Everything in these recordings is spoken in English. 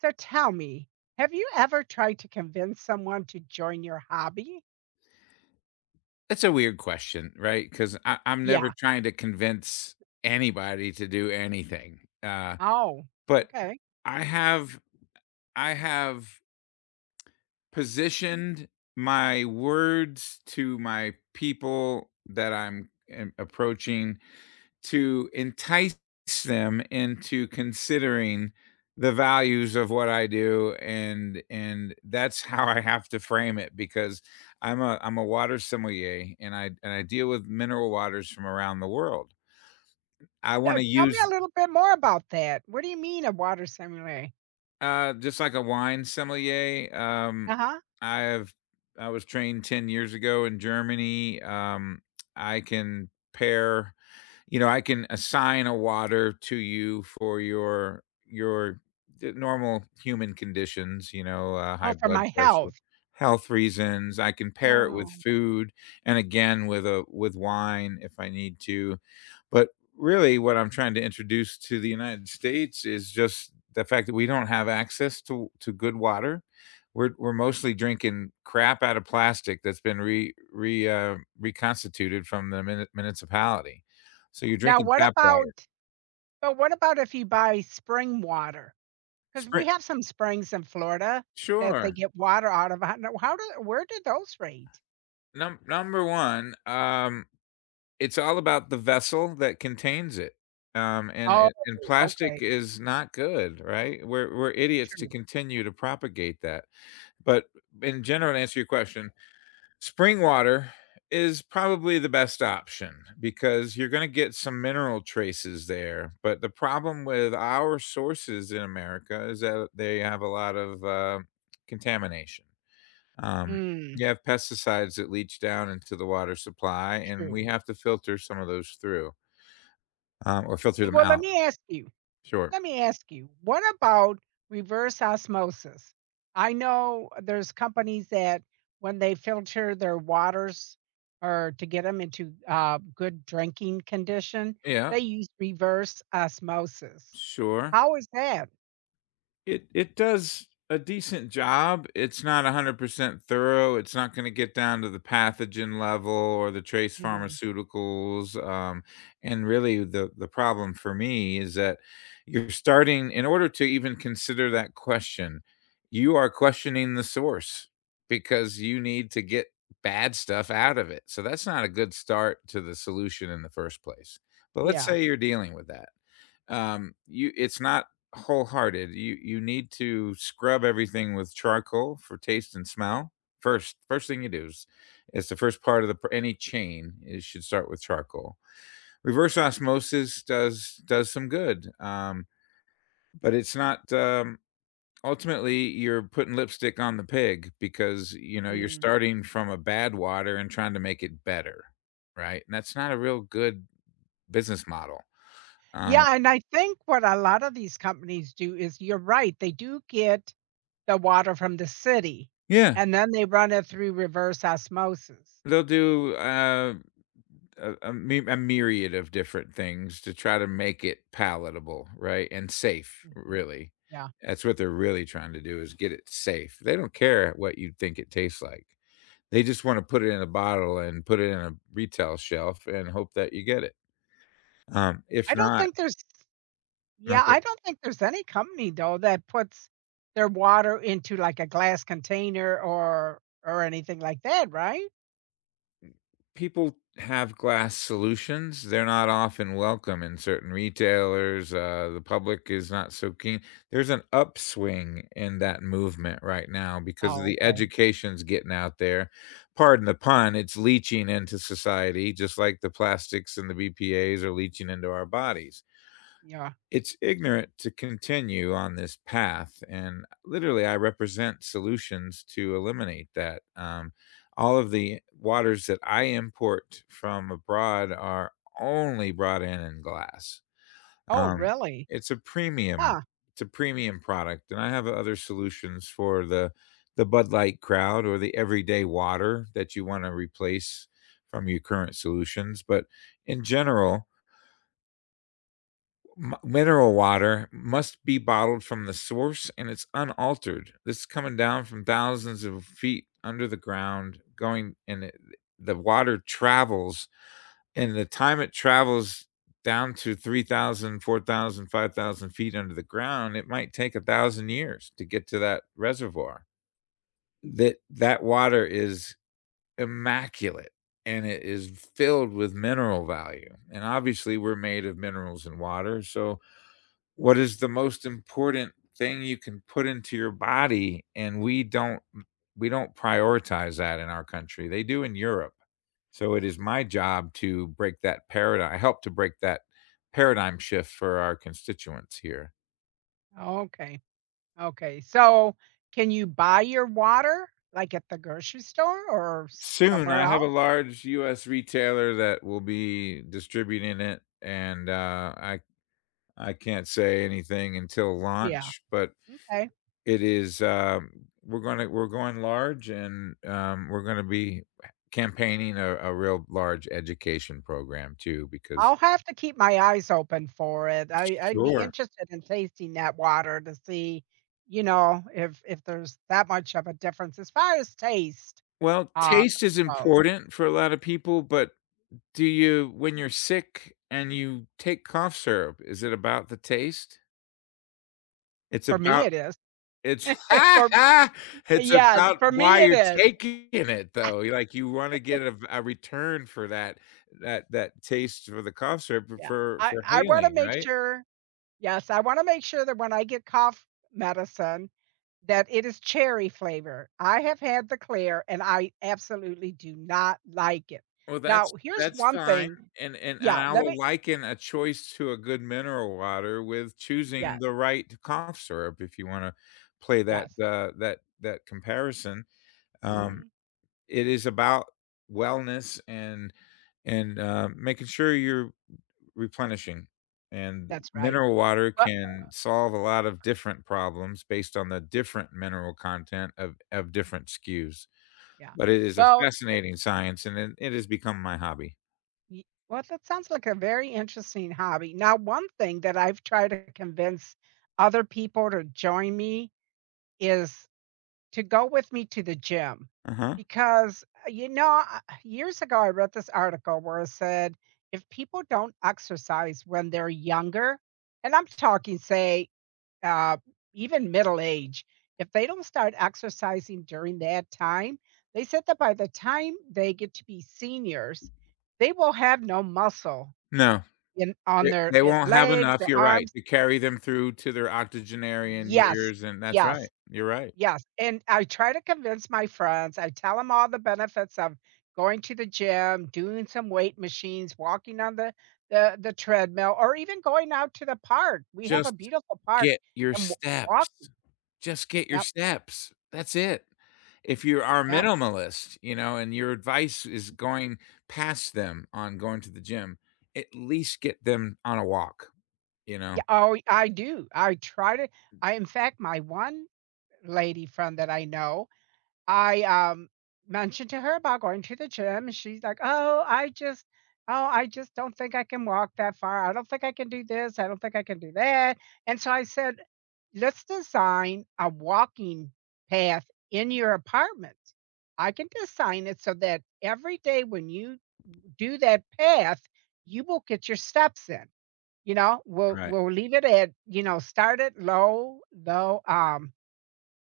So tell me, have you ever tried to convince someone to join your hobby? It's a weird question, right? Because I'm never Yeah. trying to convince anybody to do anything, Oh, but okay. I have I have positioned my words to my people that I'm, approaching to entice them into considering the values of what I do, and that's how I have to frame it because I'm a water sommelier and I deal with mineral waters from around the world. I Now wanna tell me a use little bit more about that. What do you mean a water simulator? Just like a wine sommelier. Uh-huh. I have I was trained 10 years ago in Germany. I can pair I can assign a water to you for your d normal human conditions, you know, Oh, high for blood my pressure, health. health reasons. I can pair it with Oh. food and again with a with wine if I need to. But really what I'm trying to introduce to the United States is just the fact that we don't have access to good water. We're mostly drinking crap out of plastic that's been re re reconstituted from the municipality. So you're Now drinking what tap water. about but what about if you buy spring water? Because Spring. we have some springs in Florida that they Sure. get water out of. I don't know, how do where do those rate? Number 1, it's all about the vessel that contains it, and Oh, and and plastic okay. is not good, right? We're idiots to True. continue to propagate that. But in general, to answer your question, spring water is probably the best option because you're gonna get some mineral traces there, but the problem with our sources in America is that they have a lot of, contamination. Um, Mm, you have pesticides that leach down into the water supply, and we true. have to filter some of those through, or filter them Well, let out. me ask you. Sure. Let me ask you, what about reverse osmosis? I know there's companies that when they filter their waters or to get them into good drinking condition, Yeah, they use reverse osmosis. sure. How is that? It does a decent job. It's not 100% thorough. It's not gonna get down to the pathogen level or the trace Hmm. pharmaceuticals, and really the problem for me is that you're starting, in order to even consider that question, you are questioning the source because you need to get bad stuff out of it. So that's not a good start to the solution in the first place. But let's Yeah. say you're dealing with that. You, it's not wholehearted. You need to scrub everything with charcoal for taste and smell. First thing you do is it's the first part of any chain. It should start with charcoal. Reverse osmosis does some good, but it's not. Ultimately, you're putting lipstick on the pig because you know you're Mm. starting from a bad water and trying to make it better, right? And that's not a real good business model. Um, Yeah. And I think what a lot of these companies do is you're right, they do get the water from the city yeah, and then they run it through reverse osmosis. they'll do a my a myriad of different things to try to make it palatable, right, and safe, Mhm. really. Yeah. That's what they're really trying to do, is get it safe. They don't care what you think it tastes like. They just wanna put it in a bottle and put it in a retail shelf and hope that you get it. I If don't not, think there's yeah, okay. I don't think there's any company though that puts their water into like a glass container or anything like that, right? People have glass solutions. They're not often welcome in certain retailers. The public is not so keen. There's an upswing in that movement right now because of Oh, the okay. education's getting out there. Pardon the pun, it's leaching into society, just like the plastics and the BPAs are leaching into our bodies. Yeah. It's ignorant to continue on this path, and literally, I represent solutions to eliminate that. All of the waters that I import from abroad are only brought in glass. Oh, Um, really? it's a Huh. Premium product, and I have other solutions for the Bud Light crowd or the everyday water that you wanna replace from your current solutions, but in general, M mineral water must be bottled from the source, and it's unaltered. This is coming down from thousands of feet under the ground, going and it the water travels, and the time it travels down to 3,000, 4,000, 5,000 feet under the ground, it might take 1,000 years to get to that reservoir. That water is immaculate, and it is filled with mineral value, and obviously, we're made of minerals and water, so what is the most important thing you can put into your body? And we don't prioritize that in our country. They do in Europe. So it is my job to break that paradigm. I help to break that paradigm shift for our constituents here. Okay. Okay. So, can you buy your water like at the grocery store or Soon, somewhere I have a else? large US retailer that will be distributing it, and, I can't say anything until Yeah. launch. But Okay. it is, um, we're going large, and, we're gonna be campaigning a real large education program too because I'll have to keep my eyes open for it. I, I'd be Sure. interested in tasting that water to see, you know, if there's that much of a difference as far as taste. Well, Uh, taste is oh, important for a lot of people, but, do you, when you're sick and you take cough syrup, is it about the taste? It's for me about it is. It's For it's yes, about for why me it you're is. taking it, though. You, like, you wanna get a return for that, that taste for the concert, for Yeah. for I for I wanna healing, make right? sure yes, I wanna make sure that when I get cough medicine, that it is cherry flavor. I have had the clear and I absolutely do not like it. Well, Now, here's that's one fine, thing and and yeah, I let will me liken a choice to a good mineral water with choosing yeah, the right cough syrup, if you wanna play that, yes. That comparison. Um, Mhm. it is about wellness and making sure you're replenishing, and That's right. mineral water Well, can solve a lot of different problems based on the different mineral content of different SKUs, yeah. but it is a Well fascinating science, and it has become my hobby. ye well, that sounds like a very interesting hobby. Now, one thing that I've tried to convince other people to join me is to go with me to the gym Uh-huh. because, you know, I years ago, I read this article where it said if people don't exercise when they're younger, and I'm talking, say, uh, even middle age, if they don't start exercising during that time, they said that by the time they get to be seniors, they will have no muscle No. in on their They won't have legs, enough, their you're right, arms. to carry them through to their octogenarian Yes, years, and that's right, yes, you're right. yes. And I try to convince my friends. I tell them all the benefits of going to the gym, doing some weight machines, walking on the treadmill, or even going out to the park. We have a Just beautiful park get your and steps. walking. Just get your Yep. steps. That's it. If you are a Yep. minimalist, you know, and your advice is going past them on going to the gym, at least get them on a walk, you know? Yeah, oh, I do. I try to I in fact, my one lady friend that I know, I, mentioned to her about going to the gym, and she's like, oh, I just don't think I can walk that far. I don't think I can do this. I don't think I can do that." And so I said, "Let's design a walking path in your apartment. I can design it so that every day when you do that path, you will get your steps in." You know, we'll Right. we'll leave it at, you know, start it low, low,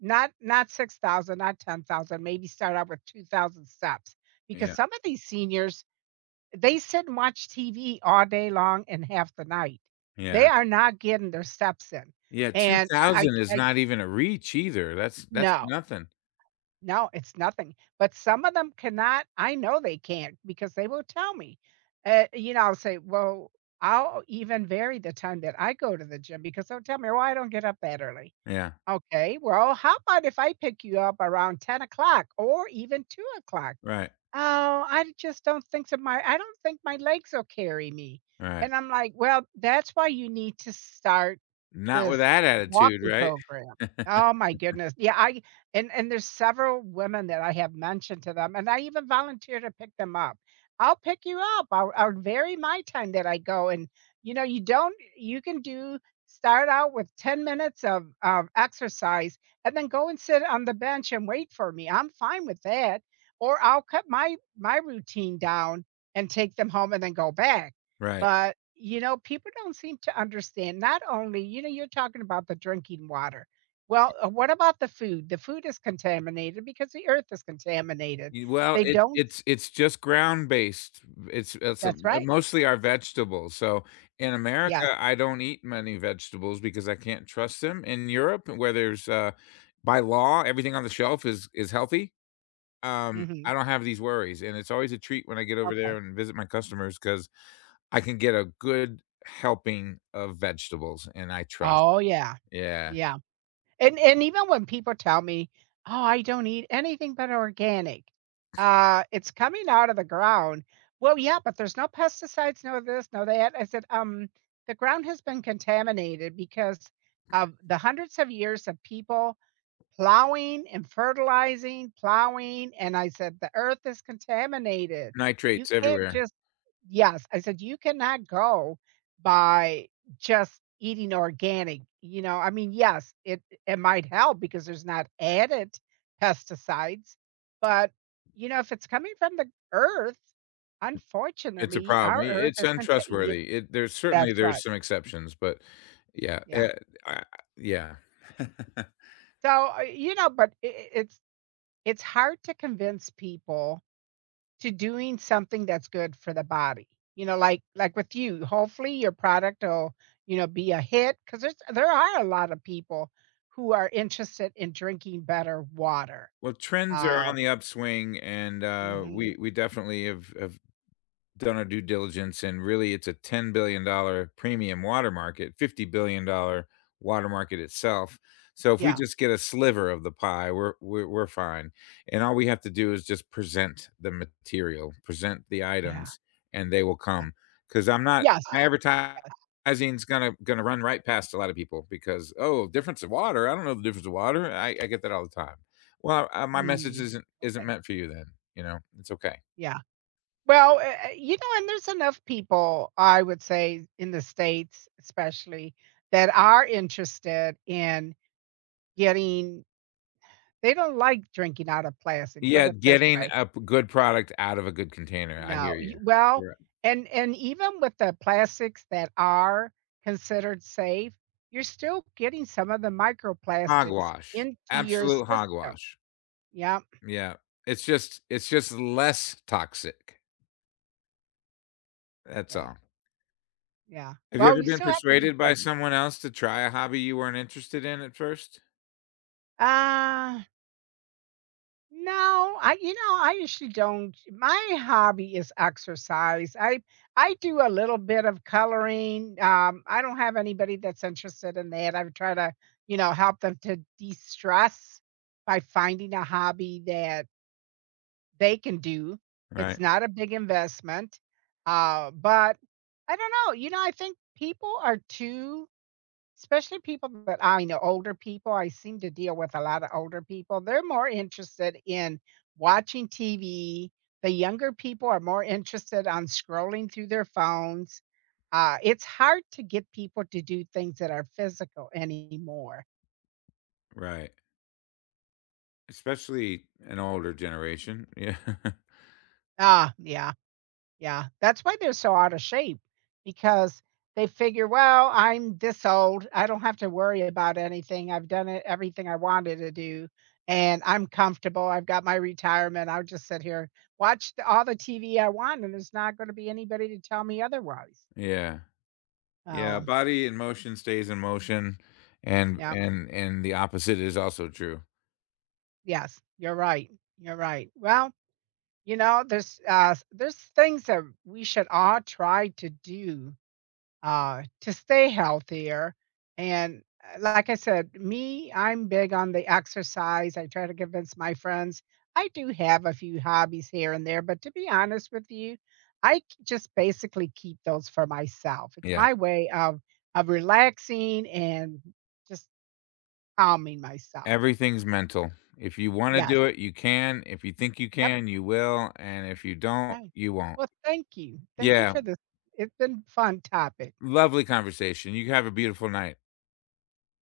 not 6,000, not 10,000, maybe start out with 2,000 steps because Yeah. some of these seniors, they sit and watch TV all day long and half the night. They Yeah. are not getting their steps in. Yeah, And I 2,000 is I I not even a reach either. That's no. nothing. No, it's nothing, but some of them cannot I know they can't because they will tell me. You know, I'll say, "Well" I'll even vary the time that I go to the gym because they'll tell me, "Well, I don't get up that early." Yeah. "Okay, well, how about if I pick you up around 10 o'clock or even 2 o'clock? Right. Oh, I just don't think so my I don't think my legs will carry me." Right. And I'm like, "Well, that's why you need to start Not with this that attitude, walking right? program. Oh my goodness. Yeah, I and there's several women that I have mentioned to them, and I even volunteer to pick them up. I'll pick you up. I'll vary my time that I go. And you know, you don't you can do start out with 10 minutes of exercise and then go and sit on the bench and wait for me. I'm fine with that. Or I'll cut my my routine down and take them home and then go back. Right. But, you know, people don't seem to understand not only you know, you're talking about the drinking water. Well, what about the food? The food is contaminated because the earth is contaminated. Y well, They it don't it's it's just ground-based. It's it's, uh, that's right. mostly our vegetables, so in Yes. America, I don't eat many vegetables because I can't trust them. In Europe, where there's, uh, by law, everything on the shelf is healthy, Mhm. I don't have these worries, and it's always a treat when I get over there Okay. and visit my customers because I can get a good helping of vegetables, and I trust. Oh, yeah. Yeah. Yeah. And even when people tell me, "Oh, I don't eat anything but organic," "it's coming out of the ground." "Well, yeah, but there's no pesticides, no this, no that." I said, " the ground has been contaminated because of the hundreds of years of people plowing and fertilizing, plowing, and I said, "The earth is contaminated. You Nitrates can't everywhere. just" Yes, I said, "You cannot go by just eating organic." You know, I mean, yes, it might help because there's not added pesticides, but, you know, if it's coming from the earth, It's a unfortunately, problem. our I earth It's is contaminated. untrustworthy. It There's certainly, That's there's right, some exceptions, but yeah, eh, yeah. I yeah. So, you know, but I it's it's hard to convince people to doing something that's good for the body. You know, like with you, hopefully your product will, you know, be a hit because there are a lot of people who are interested in drinking better water. Well, trends are Um on the upswing, and, mhm. we definitely have done our due diligence, and really it's a $10 billion dollar premium water market, $50 billion dollar water market itself. So if we Yeah, just get a sliver of the pie, we're fine, and all we have to do is just present the material, present the yeah, items, and they will yeah. come. Because 'cause I'm not, Yes. my advertising's gonna run right past a lot of people because, "Oh, difference of water? I don't know the difference of water." I get that all the time. Well, my message Mm, isn't okay. meant for you then, you know? It's okay. Yeah. Well, you know, and there's enough people, I would say, in the States especially, that are interested in getting they don't like drinking out of plastic, put Yeah, it this getting way. a p good product out of a good container, I hear No, y you. well, Yeah. And even with the plastics that are considered safe, you're still getting some of the microplastics Hogwash, into your absolute system. hogwash. Yeah, Yeah, it's just less toxic, that's yeah, all. yeah. Have you Well, ever you been still have to be persuaded by careful. someone else to try a hobby you weren't interested in at first? Uh No, I you know, I usually don't. My hobby is exercise. I do a little bit of coloring. I don't have anybody that's interested in that. I try to, you know, help them to de-stress by finding a hobby that they can do. It's Right, not a big investment. But I don't know. You know, I think people are too especially people that I know, older people, I seem to deal with a lot of older people. They're more interested in watching TV. The younger people are more interested on scrolling through their phones. It's hard to get people to do things that are physical anymore. right, especially an older generation. Yeah. Ah, yeah. Yeah, that's why they're so out of shape because they figure, "Well, I'm this old. I don't have to worry about anything. I've done it everything I wanted to do, and I'm comfortable. I've got my retirement. I'll just sit here, watch the all the TV I want, and there's not gonna be anybody to tell me otherwise." Yeah. Yeah, Oh, body in motion stays in motion, and yeah. and the opposite is also true. Yes, you're right. You're right. Well, you know, there's things that we should all try to do to stay healthier. And like I said, me, I'm big on the exercise. I try to convince my friends. I do have a few hobbies here and there, but to be honest with you, I just basically keep those for myself. It's Yeah. my way of relaxing and just calming myself. Everything's mental. If you wanna Yes. do it, you can. If you think you Yep. can, you will, and if you don't, Right. you won't. Well, thank you. Thank you Yeah, for this. It's been fun topic. lovely conversation. You have a beautiful night.